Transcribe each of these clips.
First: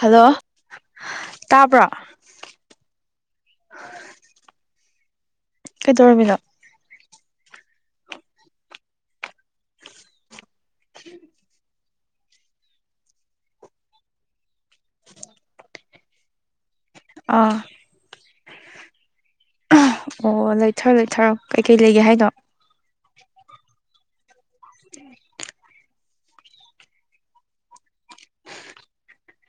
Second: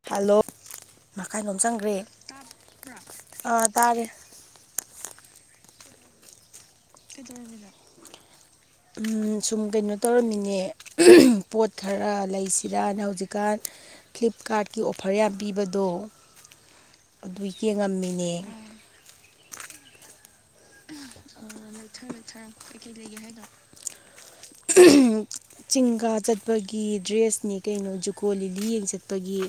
hello ꯀꯩꯅꯣꯝ ꯇꯥꯕ꯭ꯔꯣ ꯆꯪꯈ꯭ꯔꯦ ꯑꯥ ꯇꯥꯔꯦ ꯀꯩꯗꯧꯔꯃꯤꯂ ꯁꯨꯝ ꯀꯩꯅꯣ ꯇꯧꯔꯝꯃꯤꯅꯦ ꯄꯣꯠ ꯈꯔ ꯂꯩꯁꯤꯔꯅ ꯍꯧꯖꯤꯛꯀꯥꯟ ꯐ꯭ꯂꯤꯞꯀꯥꯔꯠꯀꯤ ꯑꯣꯐꯔ ꯌꯥꯝ ꯄꯤꯕꯗꯣ ꯑꯗꯨ ꯑꯥ ꯌꯦꯡꯉꯝꯃꯤꯅꯦ ꯑꯣ ꯂꯩꯊꯔꯣ ꯂꯩꯊꯔꯣ ꯀꯩꯀꯩ ꯂꯩꯒꯦ ꯍꯥꯏꯅꯣ ꯆꯤꯡꯒꯥ ꯆꯠꯄꯒꯤ ꯗ꯭ꯔꯦꯁꯅꯦ ꯀꯩꯅꯣ ꯖꯨꯀꯣ ꯂꯤꯂꯤ ꯌꯦꯡ ꯆꯠꯄꯒꯤ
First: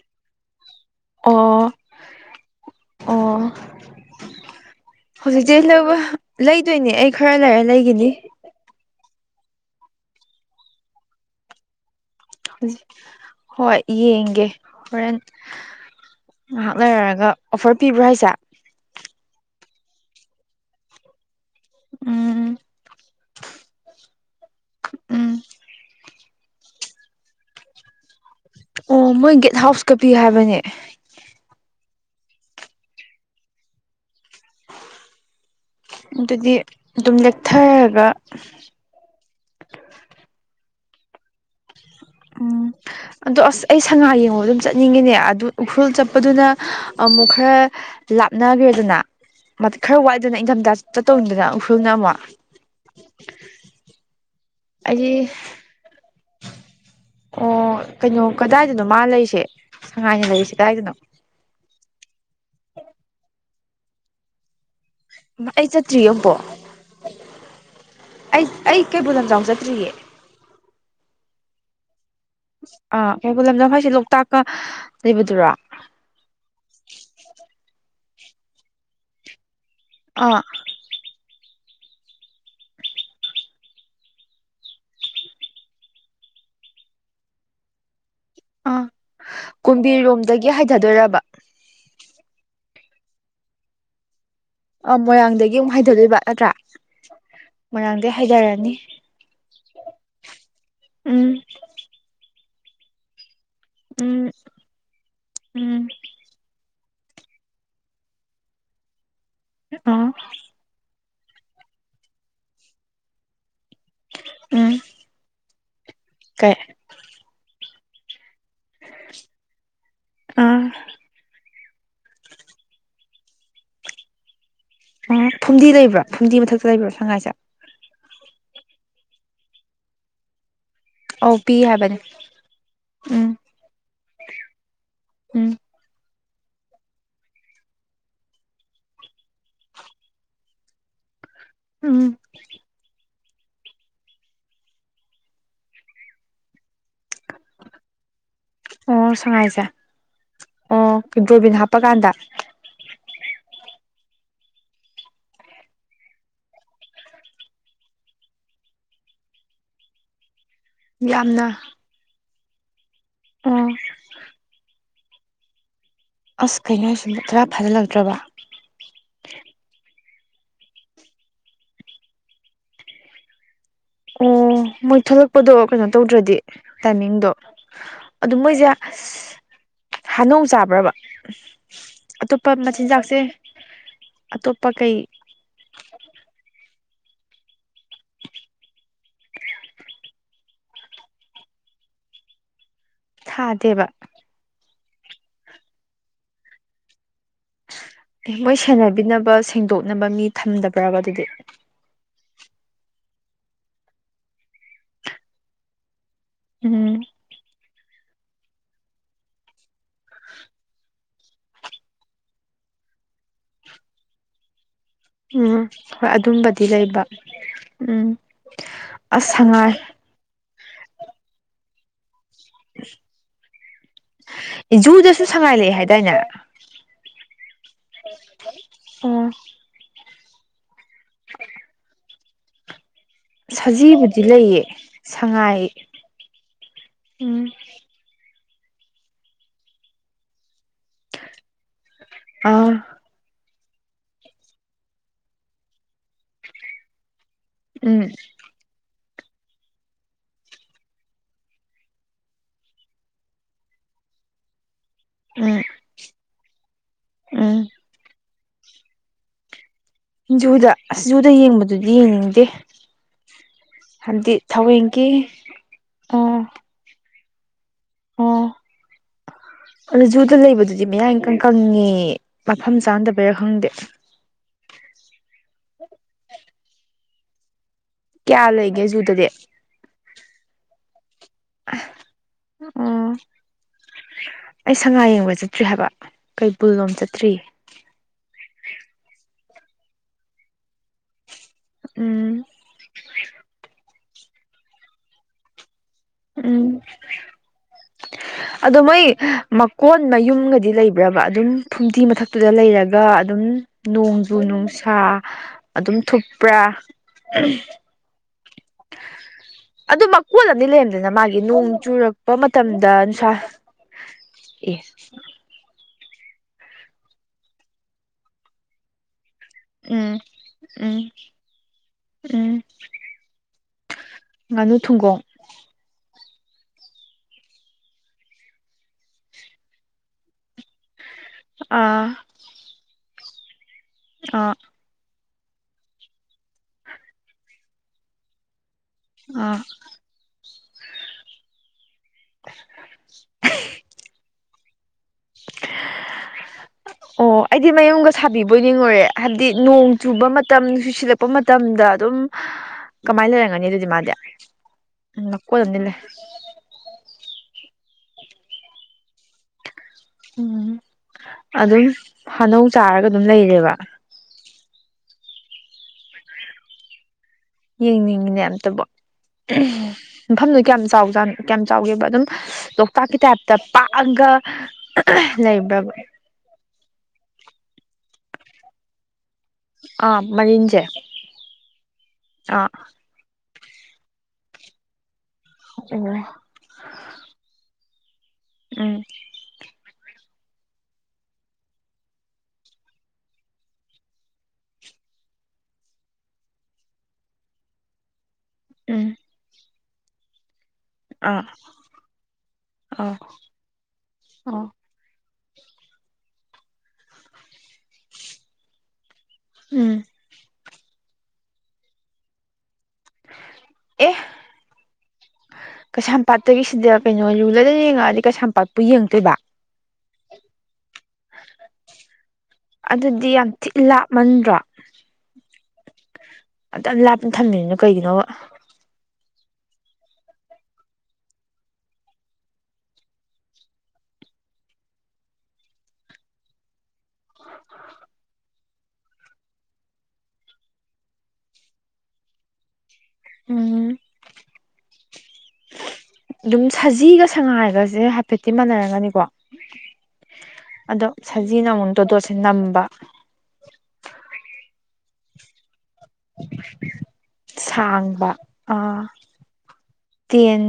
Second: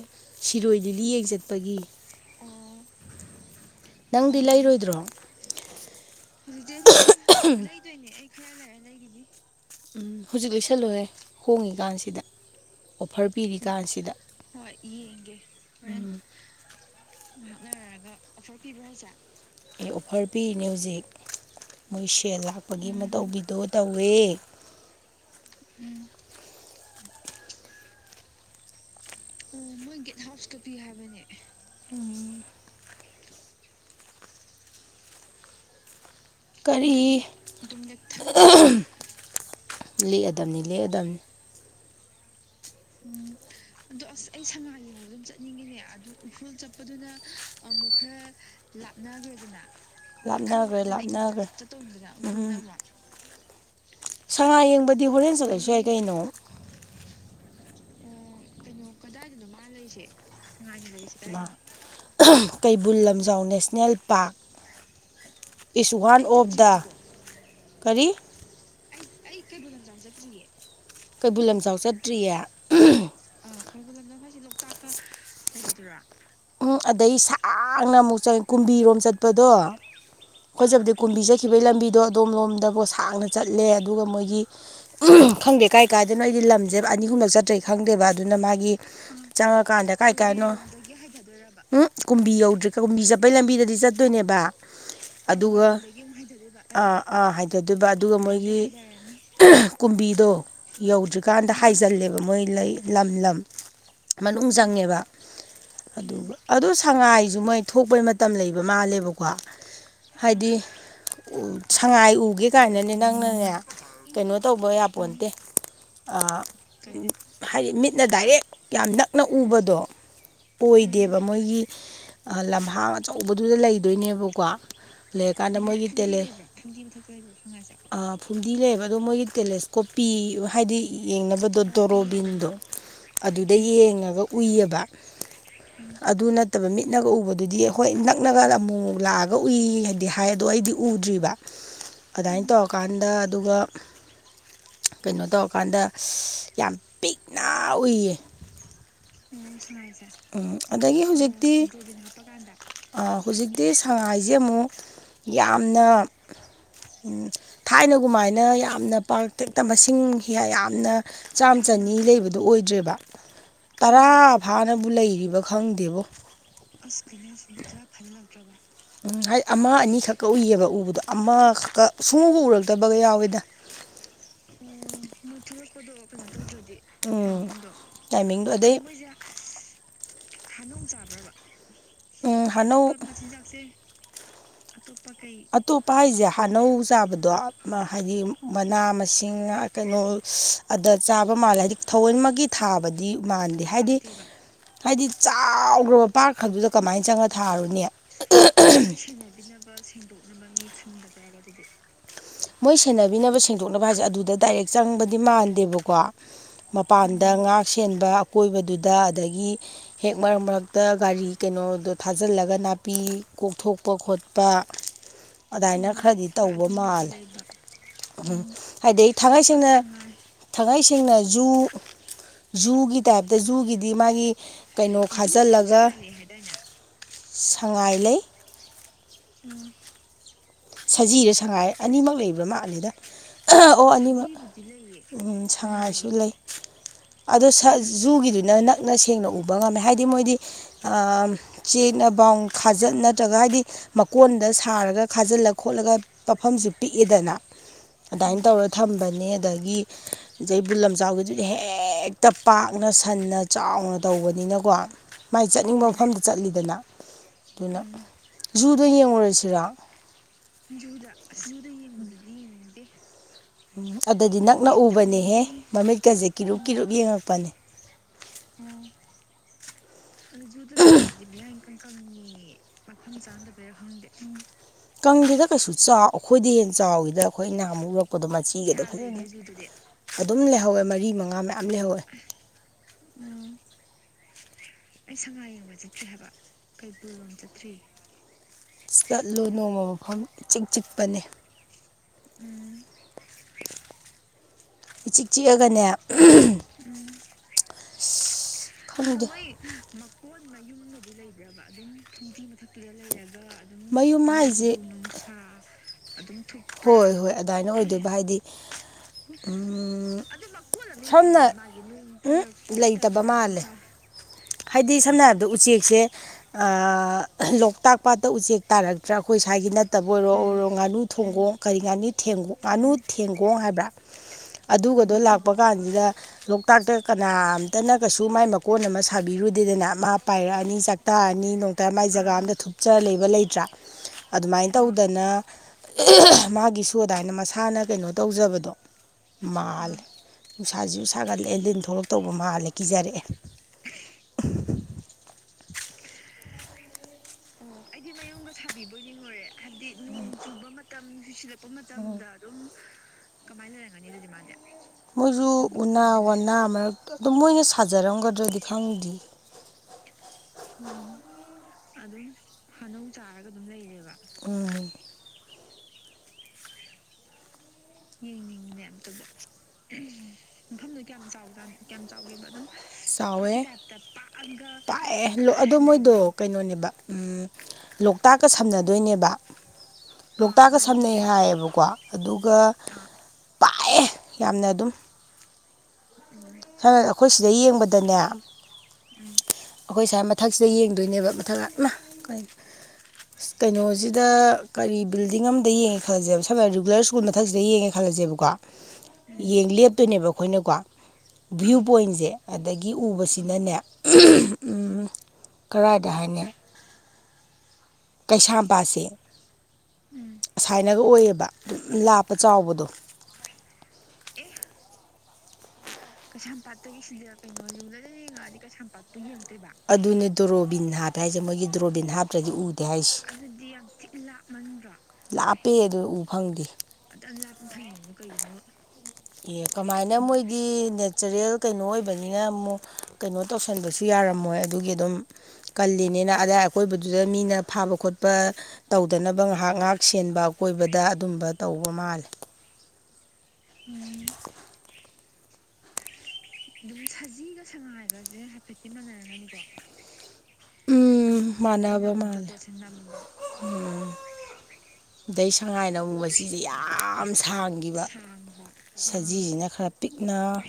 ꯔꯣꯏ ꯂꯤꯂꯤ ꯌꯦꯡ ꯑꯣ ꯆꯠꯄꯒꯤ ꯑꯣ ꯅꯪꯗꯤ ꯂꯩꯔꯣꯢ ꯍꯧꯖꯤꯛꯇꯩ ꯂꯧꯕ ꯂꯩꯗꯣꯏꯅꯦ ꯑꯩ ꯈꯔ ꯂꯩꯔ ꯂꯩꯒꯤꯅꯤ ꯎꯝ ꯍꯧꯖꯤꯛ ꯂꯩꯁꯜꯂꯨꯍꯦ ꯍꯣꯡꯉꯤ ꯀꯥꯟꯁꯤꯗ ꯍꯧꯖꯤꯛ ꯍꯣꯏ ꯌꯦꯡꯒꯦ ꯍꯣꯔꯦꯟ ꯉꯍꯥꯛ ꯂꯩꯔꯒ ꯑꯣꯐꯔ ꯄꯤꯕ꯭ꯔꯣ ꯍꯥꯏꯁꯦ ꯑꯦ ꯑꯣꯐꯔ ꯄꯤꯔꯤꯅꯦ ꯍꯧꯖꯤꯛ ꯃꯣꯏ ꯁꯦꯜ ꯎꯝ ꯂꯥꯛꯄꯒꯤ ꯑꯃ ꯇꯧꯕꯤꯗꯣ ꯇꯧꯋꯦ ꯎꯝ ꯑꯣ ꯃꯣꯏ ꯒꯦꯠ ꯍꯥꯎꯁꯀ ꯄꯤꯌꯨ ꯍꯥꯏꯕꯅꯦ ꯎꯝ ꯑꯗꯨꯗꯤ ꯀꯔꯤ ꯑꯗꯨꯝ ꯂꯦꯛꯊꯔꯒ ꯂꯑꯗꯕꯅꯤ ꯂꯦꯛꯑꯗꯝꯕꯅꯤ ꯎꯝ ꯑꯗꯣ ꯑꯁ ꯑꯩ ꯁꯉꯥꯏ ꯌꯦꯡꯉꯨ ꯑꯗꯨꯝ ꯆꯠꯅꯤꯡꯉꯤꯅꯦ ꯑꯗꯨ ꯎꯈ꯭ꯔꯨꯜ ꯆꯠꯄꯗꯨꯅ ꯑꯃꯨꯛ ꯈꯔ ꯂꯥꯞꯅꯈ꯭ꯔꯦꯗꯅ ꯈꯔ ꯋꯥꯏꯗꯅ ꯏꯪꯊꯝꯊꯥ ꯂꯥꯞꯅꯈ꯭ꯔꯦ ꯆ ꯂꯥꯞꯅꯈ꯭ꯔꯦ ꯇꯧꯅꯤꯡꯅꯤꯗꯅ ꯎꯈ꯭ꯔꯨꯜꯅ ꯑꯃꯨꯛ ꯎꯝ ꯁꯥꯉ ꯌꯦꯡꯕꯗꯤ ꯑꯩꯗꯤ ꯍꯣꯔꯦꯟ ꯆꯠꯂꯁꯨ ꯌꯥꯏ ꯀꯩꯅꯣ ꯑꯣ ꯀꯩꯅꯣ ꯀꯗꯥꯏꯗꯅꯣ ꯃꯥ ꯂꯩꯔꯤꯁꯦ ꯁꯉꯥꯏꯅ ꯂꯩꯔꯤꯁꯦ ꯀꯗꯥꯏꯗꯅꯣ ꯀꯩꯕꯨꯜ ꯂꯝꯖꯥꯎ ꯅꯁ ꯅꯦꯜꯄꯥꯛ ꯑꯩ ꯆꯠꯇ꯭ꯔꯤꯌꯦ ꯑꯝꯕꯥꯎ ꯀꯔꯤ ꯑꯩ ꯑꯩ ꯀꯩꯕꯨꯜ ꯂꯝꯖꯥꯎ ꯆꯠꯇ꯭ꯔꯤꯌꯦ ꯀꯩꯕꯨꯜ ꯂꯝꯖꯥꯎꯖ ꯑꯥ ꯀꯩꯕꯨꯜ ꯃꯝꯖꯥꯎ ꯍꯥꯏꯁꯦ ꯂꯣꯛꯇꯥꯛꯀ ꯂꯩꯕꯗꯨꯔꯥ ꯎꯝ ꯑꯗꯩ ꯁꯥꯡꯅ ꯑꯃꯨꯛ ꯆꯪꯉ ꯀꯨꯝꯕꯤꯔꯣꯝ ꯆꯠꯄꯗꯣ ꯑꯥ ꯈꯣꯏꯖꯕꯗꯤ ꯀꯨꯝꯕꯤ ꯆꯠ ꯈꯤꯕꯒꯤ ꯂꯝꯕꯤꯗꯣ ꯑꯗꯣꯝ ꯂꯣꯝꯗꯕꯣ ꯁꯥꯡꯅ ꯆꯠꯂꯦ ꯑꯗꯨꯒ ꯃꯣꯏꯒꯤ ꯈꯪꯗꯦ ꯀꯥꯏ ꯀꯥꯏꯗꯅꯣ ꯑꯩꯗꯤ ꯂꯝꯖꯦ ꯑꯅꯤꯍꯨꯝꯂꯛ ꯆꯠꯇ꯭ꯔꯗꯤ ꯈꯪꯗꯦꯕ ꯑꯗꯨꯅ ꯃꯥꯒꯤ ꯑꯥ ꯆꯪꯉꯀꯥꯟꯗ ꯀꯥꯏ ꯀꯥꯏꯅꯣ ꯀꯨꯝꯕꯤꯔꯣꯝꯗꯒꯤ ꯍꯥꯏꯊꯗꯣꯏꯔꯕ ꯎꯝ ꯀꯨꯝꯕꯤ ꯌꯧꯗ꯭ꯔꯤ ꯀꯨꯝꯕꯤ ꯆꯠꯄꯩ ꯂꯝꯕꯤꯗꯗꯤ ꯆꯠꯇꯣꯏꯅꯦꯕ ꯑꯥ ꯃꯣꯏꯔꯥꯡꯗꯒꯤ ꯑꯗꯨꯒ ꯑꯃꯨꯛ ꯍꯥꯏꯊꯗꯣꯏꯕ ꯅꯠꯇ꯭ꯔꯥ ꯑꯥ ꯑꯥ ꯍꯥꯏꯖꯗꯣꯏꯕ ꯃꯣꯏꯔꯥꯡꯗꯩ ꯑꯗꯨꯒ ꯃꯣꯏꯒꯤ ꯍꯥꯏꯊꯔꯅꯤ ꯀꯨꯝꯕꯤꯗꯣ ꯎꯝ ꯌꯧꯗ꯭ꯔꯤꯀꯥꯟꯗ ꯍꯥꯏꯖꯤꯜꯂꯦꯕ ꯃꯣꯏ ꯂꯩ ꯂꯝ ꯂꯝ ꯎꯝ ꯎꯝ ꯑꯗꯣ ꯁꯉꯥꯏꯁꯖꯨ ꯃꯣꯏ ꯊꯣꯛꯄꯩ ꯃꯇꯝ ꯂꯩꯕ ꯃꯥꯜꯂꯦꯕ ꯀꯣ ꯑꯥ ꯍꯥꯏꯗꯤ ꯁꯉꯥꯏ ꯎꯒꯦ ꯀꯥꯏꯅꯅꯦ ꯅꯪꯅꯅꯦ ꯀꯩꯅꯣ ꯇꯧꯕ ꯎꯝ ꯌꯥꯄꯣꯟꯣꯟꯇꯦ ꯀꯩ ꯍꯥꯏꯗꯤ ꯃꯤꯠꯅ ꯗꯥꯏꯔꯦꯛ ꯌꯥꯝ ꯅꯛꯅ ꯎꯕꯗꯣ ꯑꯥ ꯑꯣꯏꯗꯦꯕ ꯃꯣꯏꯒꯤ ꯂꯝꯍꯥꯡ ꯑꯆꯧꯕꯗꯨꯗ ꯂꯩꯗꯣꯏꯅꯦꯕꯀꯣ ꯑ ꯂꯩꯔꯀꯥꯟꯗ ꯐꯨꯝꯗꯤ ꯃꯣꯏꯒꯤ ꯂꯩꯕ꯭ꯔꯥ ꯐꯨꯝꯗꯤ ꯃꯊꯛꯇ ꯂꯩꯕ꯭ꯔꯥ ꯁꯉꯥꯏꯁꯦ ꯑ ꯐꯨꯝꯗꯤ ꯂꯩꯌꯦꯕ ꯑꯗꯣ ꯃꯣꯏꯒꯤ ꯇꯦꯂꯦꯁꯀꯣꯞꯄꯤ ꯍꯥꯏꯗꯤ ꯑꯧ ꯄꯤ ꯌꯦꯡꯅꯕꯗꯣ ꯍꯥꯏꯕꯅꯦ ꯗꯣꯔꯣꯕꯤꯟꯗꯣ ꯎꯝ ꯑꯗꯨꯗ ꯌꯦꯡꯉꯒ ꯎꯏꯌꯦꯕ ꯎꯝ ꯑꯗꯨ ꯅꯠꯇꯕ ꯃꯤꯠꯅꯒ ꯎꯕꯗꯨꯗꯤ ꯍꯣꯏ ꯅꯛꯅꯒ ꯑꯃꯨꯛ ꯂꯥꯛꯑꯒ ꯎꯏ ꯍꯥꯏꯗꯤ ꯍꯥꯏ ꯑꯗꯣ ꯑꯩꯗꯤ ꯎꯗ꯭ꯔꯤꯕ ꯎꯝ ꯑꯗꯥꯏꯅ ꯇꯧꯔꯀꯥꯟꯗ ꯑꯗꯨꯒ ꯀꯩꯅꯣ ꯇꯧꯔꯀꯥꯟꯗ ꯌꯥꯝ ꯄꯤꯛꯅ ꯎꯏꯌꯦ ꯑꯣ ꯁꯉꯥꯏꯁꯦ ꯎꯝ ꯑꯗꯒꯤ ꯑꯣ ꯗ꯭ꯔꯣꯕꯤꯟ ꯍꯧꯖꯤꯛꯇꯤ ꯍꯥꯞꯄꯀꯥꯟꯗ ꯑ ꯍꯧꯖꯤꯛꯇꯤ ꯁꯉꯥꯏꯁꯦ ꯑꯃꯨꯛ ꯌꯥꯝꯅ ꯊꯥꯏꯅꯒꯨꯝꯃꯥꯏꯅ ꯌꯥꯝꯅ ꯄꯥꯛꯇꯛꯇ ꯃꯁꯤꯡ ꯌꯥ ꯌꯥꯝꯅ ꯌꯥꯝꯅ ꯆꯥꯝ ꯆꯅꯤ ꯂꯩꯕꯗꯣ ꯑꯣꯏꯗ꯭ꯔꯦꯕ ꯇꯔꯥ ꯐꯥꯅꯕꯨ ꯂꯩ ꯈꯪꯗꯦꯕꯨ ꯑꯁ ꯀꯩꯅꯣ ꯍꯥꯏꯁꯤꯕꯣ ꯈꯔ ꯐꯥꯖꯤꯜꯂꯛꯇ꯭ꯔꯕ ꯎꯝ ꯍꯥꯏ ꯑꯃ ꯑꯅꯤꯈꯛ ꯀꯛ ꯎꯏꯑꯕ ꯎꯕꯗꯣ ꯑꯃꯈꯛꯇ ꯁꯨꯡꯎꯨ ꯎꯔꯛꯇꯕꯒ ꯌꯥꯎꯋꯦꯗ ꯑꯝ ꯑꯣ ꯃꯣꯏ ꯊꯣꯛꯂꯛꯄꯗꯣ ꯀꯩꯅꯣ ꯇꯧꯗ꯭ꯔꯗꯤ ꯇꯥꯏꯃꯤꯡꯗꯣ ꯎꯝ ꯑꯗꯨ ꯇꯥꯏꯃꯤꯡꯗꯣ ꯃꯣꯏꯁꯦ ꯑꯗꯩ ꯑꯁ [inaudible] ꯍꯥꯅꯣꯡ ꯆꯥꯕ꯭ꯔꯕ ꯎꯝ ꯑꯇꯣꯞꯄ ꯍꯥꯅꯧ ꯃꯆꯤꯟꯖꯥꯛꯁꯦ ꯀꯩ ꯑꯇꯣꯄ ꯍꯥꯏꯖꯦ ꯍꯥꯅꯧ ꯆꯥꯕꯗꯣ ꯍꯥꯏꯗꯤ ꯃꯅꯥ ꯃꯁꯤꯡ ꯀꯩꯅꯣ ꯑꯗ ꯆꯥꯕ ꯃꯥꯜꯂꯦ ꯍꯥꯏꯗꯤ ꯊꯥꯋꯣꯢꯃꯛꯒꯤ ꯊꯥꯕꯗ ꯃꯥꯟꯗꯦ ꯊꯥꯗꯦꯕ ꯍꯥꯏꯗꯤ ꯍꯥꯏꯗꯤ ꯆꯥꯎꯈ꯭ꯔꯕ ꯄꯥꯛꯈꯔꯕꯗꯨꯗ ꯊꯥꯔꯨꯅꯦ ꯇꯣꯛꯅꯕ ꯃꯤ ꯊꯝꯗꯕ꯭ꯔꯕ ꯑꯗꯨꯗꯤ ꯃꯣꯏ ꯁꯦꯟꯅꯕꯤꯅꯕ ꯁꯦꯡꯗꯣꯛꯅꯕ ꯍꯥꯏꯁꯦ ꯑꯗꯨꯗ ꯗꯥꯏꯔꯦꯛ ꯆꯪꯕꯗꯤ ꯃꯥꯟꯗꯦꯕꯀꯣ ꯎꯝ ꯃꯄꯥꯟꯗ ꯉꯥ ꯁꯦꯟꯕ ꯑꯀꯣꯏꯕꯗꯨꯗ ꯑꯗꯒꯤ ꯍꯦꯛ ꯃꯔꯛ ꯃꯔꯛꯇ ꯒꯥꯔꯤ ꯀꯩꯅꯣꯗꯣ ꯊꯥꯖꯤꯜꯂꯒꯅ ꯅꯥꯄꯤ ꯀꯣꯛꯊꯣꯛꯄ ꯈꯣꯠꯄ ꯎꯝ ꯑꯗꯥꯏꯅ ꯍꯣꯏ ꯈꯔꯗꯤ ꯑꯗꯨꯝꯕꯗꯤ ꯇꯧꯕ ꯂꯩꯕ ꯃꯥꯜꯂꯦ ꯎꯝ ꯍꯥꯏꯗꯤ ꯑꯁ ꯊꯥꯡꯉꯩ ꯁꯉꯥꯏ ꯁꯦꯡꯅ ꯊꯥꯡꯉꯩ ꯁꯦꯡꯅ ꯖꯨ ꯖꯨꯒꯤ ꯇꯥꯏꯞꯇ ꯖꯨꯒꯤꯗꯤ ꯃꯥꯒꯤ ꯀꯩꯅꯣ ꯖꯨꯗꯁꯨ ꯁꯉꯥꯏ ꯂꯩꯑꯦ ꯈꯥꯖꯤꯜꯂꯒ ꯍꯥꯏꯗꯥꯏꯅꯦ ꯁꯉꯥꯏ ꯂꯩꯩ ꯑꯣ ꯎꯝ ꯁꯖꯤꯔ ꯁꯉꯥꯏ ꯑꯅꯤꯃꯛ ꯂꯩꯕ꯭ꯔꯥ ꯃꯥꯜꯂꯤꯗ ꯑꯣ ꯁꯖꯤꯕꯨꯗꯤ ꯑꯅꯤꯃꯛ ꯂꯩꯌꯦ ꯁꯉꯥꯏ ꯁꯉꯥꯏꯁꯨ ꯂꯩ ꯎꯝ ꯑꯗꯣ ꯖꯨꯒꯤꯗꯨꯅ ꯅꯛꯅ ꯁꯦꯡꯅ ꯎꯕ ꯉꯝꯃꯦ ꯍꯥꯏꯗꯤ ꯃꯣꯏꯗꯤ ꯆꯦꯛ ꯕꯥꯎꯟ ꯑꯥ ꯅꯠꯇ꯭ꯔꯒ ꯍꯥꯏꯗꯤ ꯃꯀꯣꯟꯗ ꯁꯥꯔꯒ ꯈꯥꯖꯤꯜꯂ ꯈꯣꯠꯂꯒ ꯄꯥꯐꯝꯁꯤ ꯄꯤꯛꯌꯤꯗꯅ ꯎꯝ ꯑꯗꯨꯃꯥꯏꯅ ꯇꯧꯔ ꯊꯝꯕ ꯗꯒꯤ ꯀꯩꯕꯨꯜ ꯂꯝꯆꯥꯎ ꯍꯦꯛꯇ ꯄꯥꯛꯅ ꯁꯟꯅ ꯆꯥꯎꯅ ꯇꯧꯕ ꯇꯧꯕꯅꯤꯅꯀꯣ ꯃꯥꯏ ꯎꯝ ꯆꯠꯅꯤꯡꯕ ꯃꯐꯝꯗ ꯆꯠꯂꯤꯗꯅ ꯎꯝ ꯑꯗꯨꯅ ꯖꯨꯗꯣ ꯌꯦꯡꯉꯨꯔꯁꯤꯔꯣ ꯖꯨꯗ ꯑꯁ ꯖꯨꯗ ꯌꯦꯡꯕꯗꯨꯗꯤ ꯌꯦꯡꯅꯤꯡꯗꯦ ꯎꯝ ꯍꯥꯏꯕꯗꯤ ꯑꯗꯨꯗꯗꯤ ꯅꯛꯅ ꯊꯋꯦꯟꯒꯤ ꯎꯕꯅꯦꯍꯦ ꯃꯃꯤꯠꯀꯁꯦ ꯑꯣ ꯀꯤꯔꯨꯞ ꯀꯤꯔꯨꯞ ꯌꯦꯡꯉꯛꯄꯅꯦ ꯑꯣ ꯎꯝ [unintelligible] ꯑꯗꯨ ꯖꯨꯗ ꯂꯩꯕꯗꯨꯗꯤ ꯃꯌꯥꯡ ꯏꯪꯀꯪ ꯀꯪꯉꯦ ꯃꯐꯝ ꯆꯥꯅꯗꯕꯩꯔꯥ ꯈꯪꯗꯦ ꯀꯪꯗꯦꯗ ꯀꯩꯁꯨ ꯆꯥꯎ ꯑꯩꯈꯣꯏꯗꯩ ꯍꯦ ꯆꯥꯎꯋꯤꯗ ꯑꯩꯈꯣꯏꯅ ꯑꯃꯨꯛ ꯑꯔꯛꯄꯗꯣ ꯀꯌꯥ ꯃꯆꯤꯒꯗꯣ ꯂꯩꯒꯦ ꯖꯨꯗꯗꯤ ꯑꯗꯨꯝ ꯂꯩꯍꯧꯋꯦ ꯃꯔꯤꯥ ꯃꯉꯥ ꯉꯥ ꯃꯌꯥꯝ ꯂꯩꯍꯧꯏ ꯎꯝ ꯑꯩ ꯁꯉꯥꯏ ꯌꯦꯡꯕ ꯆꯠꯁꯦ ꯍꯥꯏꯕ ꯀꯕꯨꯖꯗ꯭ꯔꯤ ꯂꯨ ꯅꯣꯡꯃ ꯃꯐꯝ ꯆꯤꯛ ꯆꯤꯛꯄꯅꯦ ꯎꯝ ꯏꯆꯤꯛ ꯆꯤꯛꯑꯒꯅꯦ ꯎꯝ [inaudible] ꯑꯗꯣ ꯃꯣꯏ ꯈꯪꯗꯦ ꯃꯀꯣꯟ ꯃꯌꯨꯝꯒꯗꯤ ꯂꯩꯕ꯭ꯔꯕ ꯑꯗꯨꯝ ꯐꯨꯝꯗꯤ ꯃꯊꯛꯇꯨꯗ ꯂꯩꯔꯒ ꯑꯗꯨꯝ ꯃꯌꯨꯝ ꯅꯣꯡꯖꯨ ꯍꯥꯏꯁꯦ ꯅꯨꯡꯁꯥ ꯑꯗꯨꯝ ꯊꯨꯞꯄ꯭ꯔꯥ ꯍꯣꯏ ꯍꯣꯏ ꯑꯗꯨꯥꯏꯅ ꯑꯣꯏꯗꯣꯏ ꯚꯥꯏ ꯑꯗꯨꯃꯛ ꯀꯣꯠꯂꯅꯤ ꯂꯩꯔꯝꯗꯅ ꯃꯥꯒꯤ ꯁꯝꯅ ꯅꯣꯡ ꯆꯨꯔꯛꯄ ꯃꯇꯝꯗ ꯂꯩꯇꯕ ꯅꯨꯡꯁꯥ ꯃꯥꯜꯂꯦ ꯑꯦ ꯍꯥꯏꯗꯤ ꯁꯝꯅ ꯍꯥꯏꯔꯕꯗ ꯎꯆꯦꯛꯁꯦ ꯂꯣꯛꯇꯥꯛ ꯄꯥꯠꯇ ꯎꯆꯦꯛ ꯇꯥꯔꯛꯇ꯭ꯔꯥ ꯑꯩꯈꯣꯏ ꯁ꯭ꯋꯥꯏꯒꯤ ꯅꯠꯇꯕ ꯎꯝ ꯑꯣꯏꯔꯣ ꯑꯣꯏꯔꯣ ꯎꯝ ꯉꯥꯅꯨ ꯊꯣꯡꯒꯣꯡ ꯀꯔꯤ ꯉꯥꯅꯨ ꯎꯝ ꯉꯥꯅꯨ ꯊꯦꯡꯒꯣꯡ ꯍꯥꯏꯕ꯭ꯔꯥ ꯉꯥꯅꯨ ꯑꯗꯨꯒꯗꯣ ꯊꯨꯡꯒꯣꯡ ꯂꯥꯛꯄ ꯀꯥꯟꯁꯤꯗ ꯂꯣꯛꯇꯥꯛꯇ ꯀꯅꯥꯝꯇꯅ ꯀꯩꯁꯨ ꯃꯥꯏ ꯃꯀꯣꯟ ꯑꯃ ꯁꯥꯕꯤꯔꯨꯗꯦꯗꯅ ꯃꯥ ꯄꯥꯏꯔꯛꯑꯅꯤ ꯆꯥꯛ ꯇꯥꯔꯅꯤ ꯅꯣꯡꯇ ꯑꯥ ꯃꯥꯏ ꯖꯒꯥ ꯑꯝꯗ ꯊꯨꯞꯆ ꯂꯩꯕ ꯂꯩꯇ꯭ꯔꯥ ꯑꯥ ꯑꯗꯨꯃꯥꯏꯅ ꯇꯧꯗꯅ ꯃꯥꯒꯤꯁꯨ ꯑꯗꯨꯃꯥꯏꯅ ꯃꯁꯥꯅ ꯀꯩꯅꯣ ꯇꯧꯖꯕꯗꯣ ꯑꯥ ꯃꯥꯜꯂꯦ ꯅꯨꯡꯁꯥꯁꯤꯁꯨ ꯁꯥꯒꯠꯂꯦ ꯂꯤꯟ ꯊꯣꯛꯂꯛꯇꯧꯕ ꯃꯥꯜꯂꯦ ꯀꯤꯖꯔꯛꯑꯦ ꯑꯣ ꯑꯩꯗꯤ ꯃꯌꯨꯝꯒ ꯁꯥꯕꯤꯕꯣꯏ ꯌꯦꯡꯉꯨꯔꯦ ꯍꯥꯏꯕꯗꯤ ꯅꯣꯡ ꯆꯨꯕ ꯃꯇꯝ ꯅꯨꯡꯁꯤꯨꯁꯤꯜꯂꯛꯄ ꯃꯇꯝꯗ ꯑꯗꯨꯝ ꯀꯃꯥꯏꯅ ꯎꯝ ꯂꯩꯔꯝꯒꯅꯤ ꯑꯗꯨꯗꯤ ꯃꯥꯗꯤ ꯃꯣꯏꯁꯨ ꯅꯥꯀꯣꯠ ꯑꯃꯗꯤ ꯂꯩ ꯎꯅꯥꯅꯥ ꯃꯣꯏ ꯍꯖꯔꯣꯡꯒꯗ ꯂꯤ ꯈꯪꯗꯤ ꯎꯝ ꯑꯗꯨꯝ ꯍꯅꯧ ꯍꯅꯧ ꯆꯥꯔꯒ ꯑꯗꯨꯝ ꯂꯩꯌꯦꯕ ꯑꯣ ꯌꯦꯡꯅꯤꯡꯉꯤꯅꯦ ꯑꯝꯇꯕꯨ ꯃꯐꯝꯗꯣ ꯀꯌꯥꯝ ꯆꯥꯎꯖ ꯀꯌꯥꯝ ꯆꯥꯎꯒꯦꯕ ꯑꯗꯨꯝ ꯂꯣꯛꯇꯥꯛꯀꯤ ꯇꯥꯏꯞꯇ ꯆꯥꯎꯋꯦ ꯄꯥꯛꯑꯒ ꯂꯩꯕ꯭ꯔꯕ ꯎꯝ ꯂꯣꯛꯇꯥꯛꯀ ꯁꯝꯅꯗꯣꯏꯅꯦꯕ ꯑꯥ ꯂꯣꯛꯇꯥꯛꯀ ꯃꯔꯤꯟꯁꯦ ꯁꯝꯅꯩ ꯍꯥꯏꯌꯦꯕꯀꯣ ꯑꯗꯨꯒ ꯑꯥ ꯄꯥꯏꯑꯦ ꯌꯥꯝꯅ ꯑꯗꯨꯝ ꯑꯣ ꯑꯩꯈꯣꯏ ꯁꯤꯗ ꯌꯦꯡꯕꯗꯅꯦ ꯎꯝ ꯑꯩꯈꯣꯏ ꯁꯥꯏ ꯃꯊꯛꯁꯤꯗ ꯌꯦꯡꯗꯣꯏꯅꯦꯕ ꯃꯊꯪ ꯌꯥꯝꯞꯅ ꯀ ꯀꯩꯅꯣꯁꯤꯗ ꯀꯔꯤ ꯕꯤꯜꯗꯤꯡ ꯑꯃꯗ ꯌꯦꯡꯉꯦ ꯈꯜꯂꯁꯦꯕ ꯁꯝꯅ ꯔꯤꯒꯨꯂꯔ ꯁ꯭ꯀꯨꯜ ꯃꯊꯛꯁꯤꯗ ꯌꯦꯡꯉꯦ ꯈꯜꯂꯁꯦꯕꯀꯣ ꯀꯣ ꯎꯝ ꯌꯦꯡ ꯂꯦꯞꯇꯣꯏꯅꯦꯕ ꯑꯩꯈꯣꯏꯅꯀꯣ ꯑꯥ ꯚ꯭ꯌꯨ ꯄꯣꯏꯟꯁꯦ ꯑꯗꯒꯤ ꯑꯥ ꯎꯕꯁꯤꯅꯅꯦ ꯑꯣ ꯀꯔꯥꯏꯗ ꯍꯥꯏꯥꯏꯅꯦ ꯀꯩꯁꯥꯝꯄꯥꯁꯦ ꯎꯝ ꯑꯁꯥꯏꯅꯒ ꯑꯣꯏꯌꯦꯕ ꯑꯗꯨꯝ ꯂꯥꯞꯄ ꯆꯥꯎꯕꯗꯣ ꯑꯦ ꯀꯩꯁꯥꯝꯄꯥꯠꯇꯒꯤ ꯁꯤꯗ ꯀꯩꯅꯣ ꯂꯨꯂꯒ ꯌꯦꯡꯉꯛꯑꯗꯤ ꯀꯩꯁꯥꯝꯄꯥꯠꯄꯨ ꯌꯦꯡꯗꯣꯏꯕ ꯑꯗꯨꯅꯦ ꯇꯣꯔꯣ ꯍꯥꯞꯄꯦ ꯍꯥꯏꯁꯦ ꯃꯣꯏꯒꯤ ꯗ꯭ꯔꯣꯕꯤꯟ ꯍꯥꯞꯇ꯭ꯔꯗꯤ ꯎꯗꯦ ꯍꯥꯏꯁꯦ ꯑꯗꯨꯗꯤ ꯌꯥꯝ ꯊꯤ ꯂꯥꯞꯃꯟꯗ꯭ꯔꯣ ꯄꯦ ꯑꯗꯨ ꯎꯕ ꯐꯪꯗꯦ ꯑꯗꯨꯌꯥꯝ ꯂꯥꯞꯅ ꯊꯝꯃꯤꯗꯨꯅ ꯀꯩꯒꯤꯅꯣꯕ ꯑꯦ ꯀꯃꯥꯏꯅ ꯃꯣꯏꯒꯤ ꯅꯦꯆꯔꯦꯜ ꯀꯩꯅꯣ ꯑꯣꯏꯕꯅꯤꯅ ꯑꯃꯨꯛ ꯀꯩꯅꯣ ꯇꯧꯁꯟꯕꯁꯨ ꯌꯥꯔꯝꯃꯣꯏ ꯑꯗꯨꯒꯤ ꯑꯗꯨꯝ ꯀꯜꯂꯤ ꯅꯤꯅ ꯑꯗꯥꯏ ꯑꯀꯣꯏꯕꯗꯨꯗ ꯃꯤꯅ ꯐꯥꯕ ꯈꯣꯠꯄ ꯇꯧꯗꯅꯕ ꯉꯥꯏꯍꯥꯛ ꯉꯥꯏꯍꯥꯛ ꯁꯦꯟꯕ ꯑꯀꯣꯏꯕꯗ ꯗ ꯑꯗꯨꯝꯕ ꯇꯧꯕ ꯃꯥꯂꯦ ꯎꯝ ꯑꯗꯨꯝ ꯁꯖꯤꯒ ꯁꯉꯥꯏꯒꯁꯦ ꯍꯥꯏꯐꯦꯠꯇꯤ ꯃꯥꯟꯅꯔꯒꯅꯤꯀꯣ ꯑꯗꯣ ꯎꯝ ꯁꯖꯤꯅ ꯑꯃꯨꯛ ꯃꯥꯟꯅꯕ ꯇꯣꯗꯣꯠꯁꯦ ꯃꯥꯜꯂꯦ ꯅꯝꯕ ꯑꯗꯩ ꯁꯉꯥꯏꯅ ꯑꯃꯨꯛ ꯑꯁꯤꯁꯦ ꯌꯥꯝ ꯁꯥꯡꯈꯤꯕ ꯁꯥꯡꯕ ꯑꯥ ꯁꯖꯤꯁꯤꯅ ꯈꯔ ꯄꯤꯛꯅ ꯇꯦꯟ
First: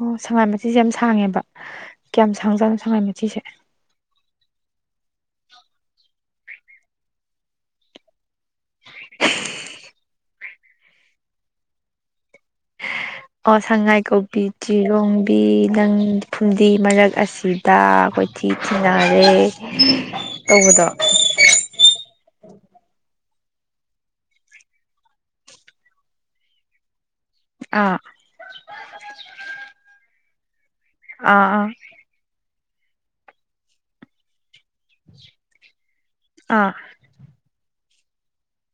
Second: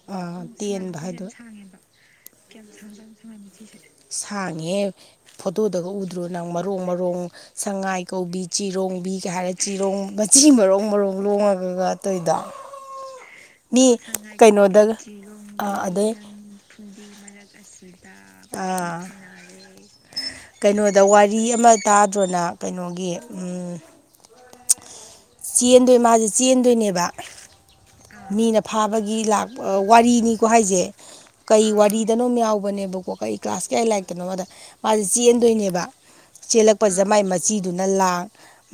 ꯑꯣ ꯁꯉꯥꯏ ꯃꯆꯤꯁꯦ ꯌꯥꯝ ꯇꯦꯟꯕ ꯍꯥꯏꯗꯣꯏꯔꯥ ꯁꯥꯡꯉꯦꯕ ꯀꯌꯥꯝ ꯁꯥꯡꯖꯥꯠꯅꯣ ꯁꯉꯥꯏ ꯃꯆꯤꯁꯦ ꯁꯥꯡꯉꯦ ꯐꯣꯇꯣꯗꯒ ꯎꯗ꯭ꯔꯣ ꯅꯪ ꯃꯔꯣꯡ ꯃꯔꯣꯡ ꯁꯉꯥꯏ ꯀꯧꯕꯤ ꯆꯤꯔꯣꯡꯕꯤ ꯀꯩ ꯍꯥꯏꯔꯦ ꯆꯤꯔꯣꯡ ꯃꯆꯤ ꯃꯔꯣꯡ ꯃꯔꯣꯡ ꯂꯣꯡꯉꯒꯒ ꯑꯇꯣꯏꯗ ꯑꯣ ꯁꯉꯥꯏ ꯀꯧꯕꯤ ꯆꯤꯔꯣꯡꯕꯤ ꯑꯥ ꯅꯪ ꯑꯗꯩ ꯐꯨꯝꯗꯤ ꯃꯔꯛ ꯑꯁꯤꯗ ꯑꯩꯈꯣꯏ ꯇꯧꯕꯗꯣ ꯀꯩꯅꯣꯗ ꯋꯥꯔꯤ ꯑꯃ ꯇꯥꯗ꯭ꯔꯣꯅ ꯀꯩꯅꯣꯒꯤ ꯆꯦꯟꯗꯣꯏ ꯃꯥꯁꯦ ꯆꯦꯟꯗꯣꯏꯅꯦꯕ ꯑꯥ ꯃꯤꯅ ꯐꯥꯕꯒꯤ ꯂꯥꯛ ꯋꯥꯔꯤꯅꯤꯀꯣ ꯍꯥꯏꯁꯦ ꯑꯥ ꯑꯥ ꯀꯩ ꯋꯥꯔꯤꯗꯅꯣꯝ ꯌꯥꯎꯕ ꯅꯦꯕꯀꯣ ꯀ ꯀ꯭ꯂꯥꯁ ꯀꯌꯥ ꯂꯥꯏꯔꯤꯛꯇꯅꯣ ꯃꯥꯗ ꯃꯥꯁꯦ ꯆꯦꯟꯗꯣꯏꯅꯦꯕ ꯑꯥ ꯆꯦꯜꯂꯛꯄꯁꯦ ꯃꯥꯏ ꯃꯆꯤꯗꯨꯅ ꯂꯥꯡ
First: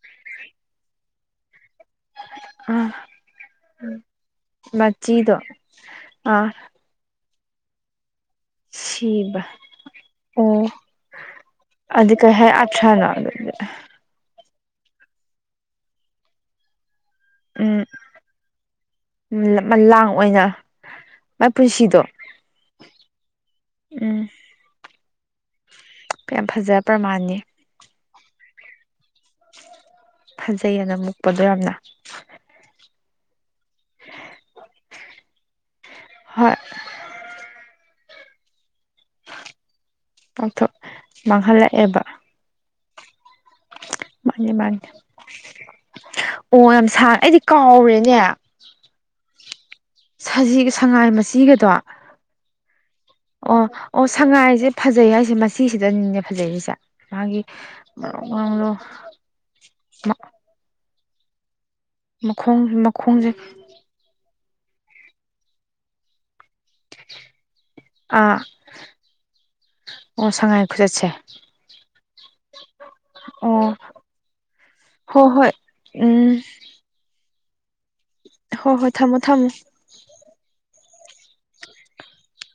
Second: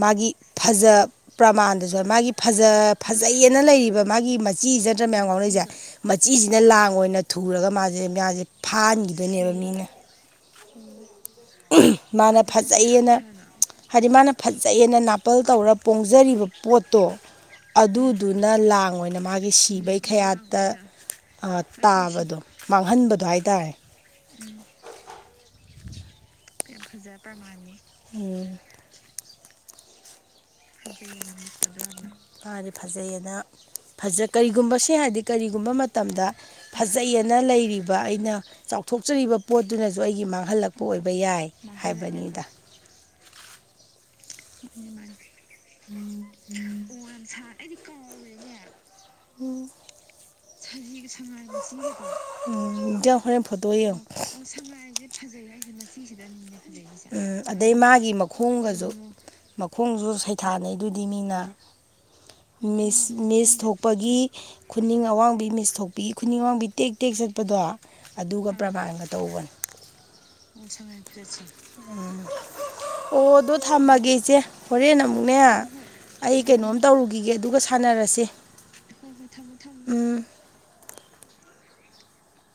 ꯃꯥꯒꯤ ꯐꯖ ꯄ꯭ꯔꯃꯥꯟ ꯑꯗꯨꯗ ꯃꯥꯒꯤ ꯐꯖ ꯑꯥ ꯐꯖꯩꯑꯅ ꯂꯩꯔꯤꯕ ꯃꯥꯒꯤ ꯃꯆꯤ ꯅꯠꯇ꯭ꯔ ꯃꯌꯥꯝ ꯃꯆꯤꯗꯣ ꯉꯥꯎꯅꯩꯁꯦ ꯑꯥ ꯃꯆꯤꯁꯤꯅ ꯂꯥꯡ ꯑꯣꯏꯅ ꯊꯨꯔꯒ ꯃꯥꯁꯦꯁ ꯁꯤꯕ ꯐꯥꯍꯟꯗꯣꯏꯅꯦꯕ ꯃꯤꯅ ꯑꯣ ꯑꯗꯨ ꯀꯩ ꯃꯥꯅ ꯍꯥꯏ ꯑꯥꯊ꯭ꯔꯅꯣ ꯐꯖꯩꯌꯦꯅ ꯑꯗꯨꯗꯤ ꯍꯥꯏꯗꯤ ꯃꯥꯅ ꯐꯖꯍꯦꯅ ꯅꯥꯄꯜ ꯇꯧꯔ ꯄꯣꯡꯖꯔꯤꯕ ꯄꯣꯠꯇꯣ ꯎꯝ ꯑꯗꯨꯗꯨꯅ ꯂꯥꯡ ꯑꯣꯏꯅ ꯃꯥꯒꯤ ꯁꯤꯕꯩ ꯃꯂꯥꯡ ꯑꯣꯏꯅ ꯀꯌꯥꯠꯇ ꯃꯥꯏ ꯄꯨꯟꯁꯤꯗꯣ ꯇꯥꯕꯗꯣ ꯃꯥꯡꯍꯟꯕꯗꯣ ꯍꯥꯏ ꯇꯔꯦ ꯎꯝ ꯌꯥꯝ ꯐꯖ ꯄ꯭ꯔꯃꯥꯟꯅꯤ ꯎ ꯐꯖꯩꯑꯅ ꯃꯨꯛꯄꯗꯣ ꯌꯥꯝꯅ ꯐꯗꯤ ꯐ ꯐꯖꯩꯌꯦꯅ ꯐꯖ ꯀꯔꯤꯒꯨꯝꯕꯁꯦ ꯍꯥꯏꯗꯤ ꯀꯔꯤꯒꯨꯝꯕ ꯃꯇꯝꯗ ꯍꯣꯏ ꯐꯖꯩꯑꯅ ꯂꯩꯔꯤꯕ ꯑꯩꯅ ꯆꯥꯎꯊꯣꯛꯆꯔꯤꯕ ꯄꯣꯠ ꯑꯗꯨꯅꯁꯨ ꯑꯩꯒꯤ ꯉꯥꯎꯊꯣꯛ ꯃꯥꯡꯍꯜꯂꯛꯄ ꯑꯣꯏꯕ ꯌꯥꯏ ꯃꯥꯡꯍꯜꯂꯛꯑꯦꯕ ꯍꯥꯏꯕꯅꯤꯗ ꯃꯥꯅꯤ ꯃꯥꯅꯤ ꯑꯣ ꯌꯥꯝ ꯁꯥꯡ ꯑꯩꯗꯤ ꯀꯥꯎꯔꯦꯅꯦ [unintelligible] ꯎꯝ ꯁꯖꯤ ꯁꯉꯥꯏ ꯃꯆꯤꯒꯗꯣ ꯎ ꯏꯗꯤꯎ ꯍꯣꯔꯦꯟ ꯐꯣꯇꯣ ꯌꯦꯡꯉꯣ ꯉꯁꯦ ꯃꯁꯤꯁꯤꯗꯅꯤꯅꯦ ꯐꯖꯔꯤꯁꯦ ꯃꯥꯒꯤ ꯎꯝ ꯑꯗꯩ ꯃꯥꯒꯤ ꯃꯔꯣꯡ ꯃꯔꯥꯡꯂꯣ ꯃꯈꯣꯡꯒꯁꯨ ꯃꯈꯣꯡꯁꯨ ꯁꯩꯊꯥꯅꯩꯗꯨꯗꯤ ꯃꯤꯅ ꯃꯈꯣꯡ ꯃꯤꯁ ꯃꯈꯣꯡꯁꯦ ꯃꯤꯁ ꯊꯣꯛꯄꯒꯤ ꯈꯨꯅꯤꯡ ꯑꯋꯥꯡꯕꯤ ꯃꯤꯁ ꯊꯣꯛꯣꯛꯄꯤ ꯈꯨꯅꯤꯡ ꯑꯋꯥꯡꯕꯤ ꯇꯦꯛ ꯇꯦꯛ ꯆꯠꯄꯗꯣ ꯑꯥ ꯑꯗꯨꯒ ꯄ꯭ꯔꯕꯥꯟꯒ ꯇꯧꯕꯅꯤ ꯑꯣ ꯁꯉꯥꯏ ꯈꯨꯆꯠꯁꯦ ꯑꯣꯗꯣ ꯑꯣ ꯊꯝꯃꯒꯦ ꯏꯆꯦ ꯍꯣꯔꯦꯟꯟꯅ ꯍꯣ ꯑꯃꯨꯛꯅꯦ ꯍꯣꯏ ꯑꯩ ꯀꯩꯅꯣꯝ ꯇꯧꯔꯨꯈꯤꯒꯦ ꯑꯗꯨꯒ ꯁꯥꯟꯅꯔꯁꯤ ꯍꯣꯏ ꯍꯣꯏ ꯊꯝꯃꯣ ꯊꯝꯃꯣ ꯎꯝ [inaudible]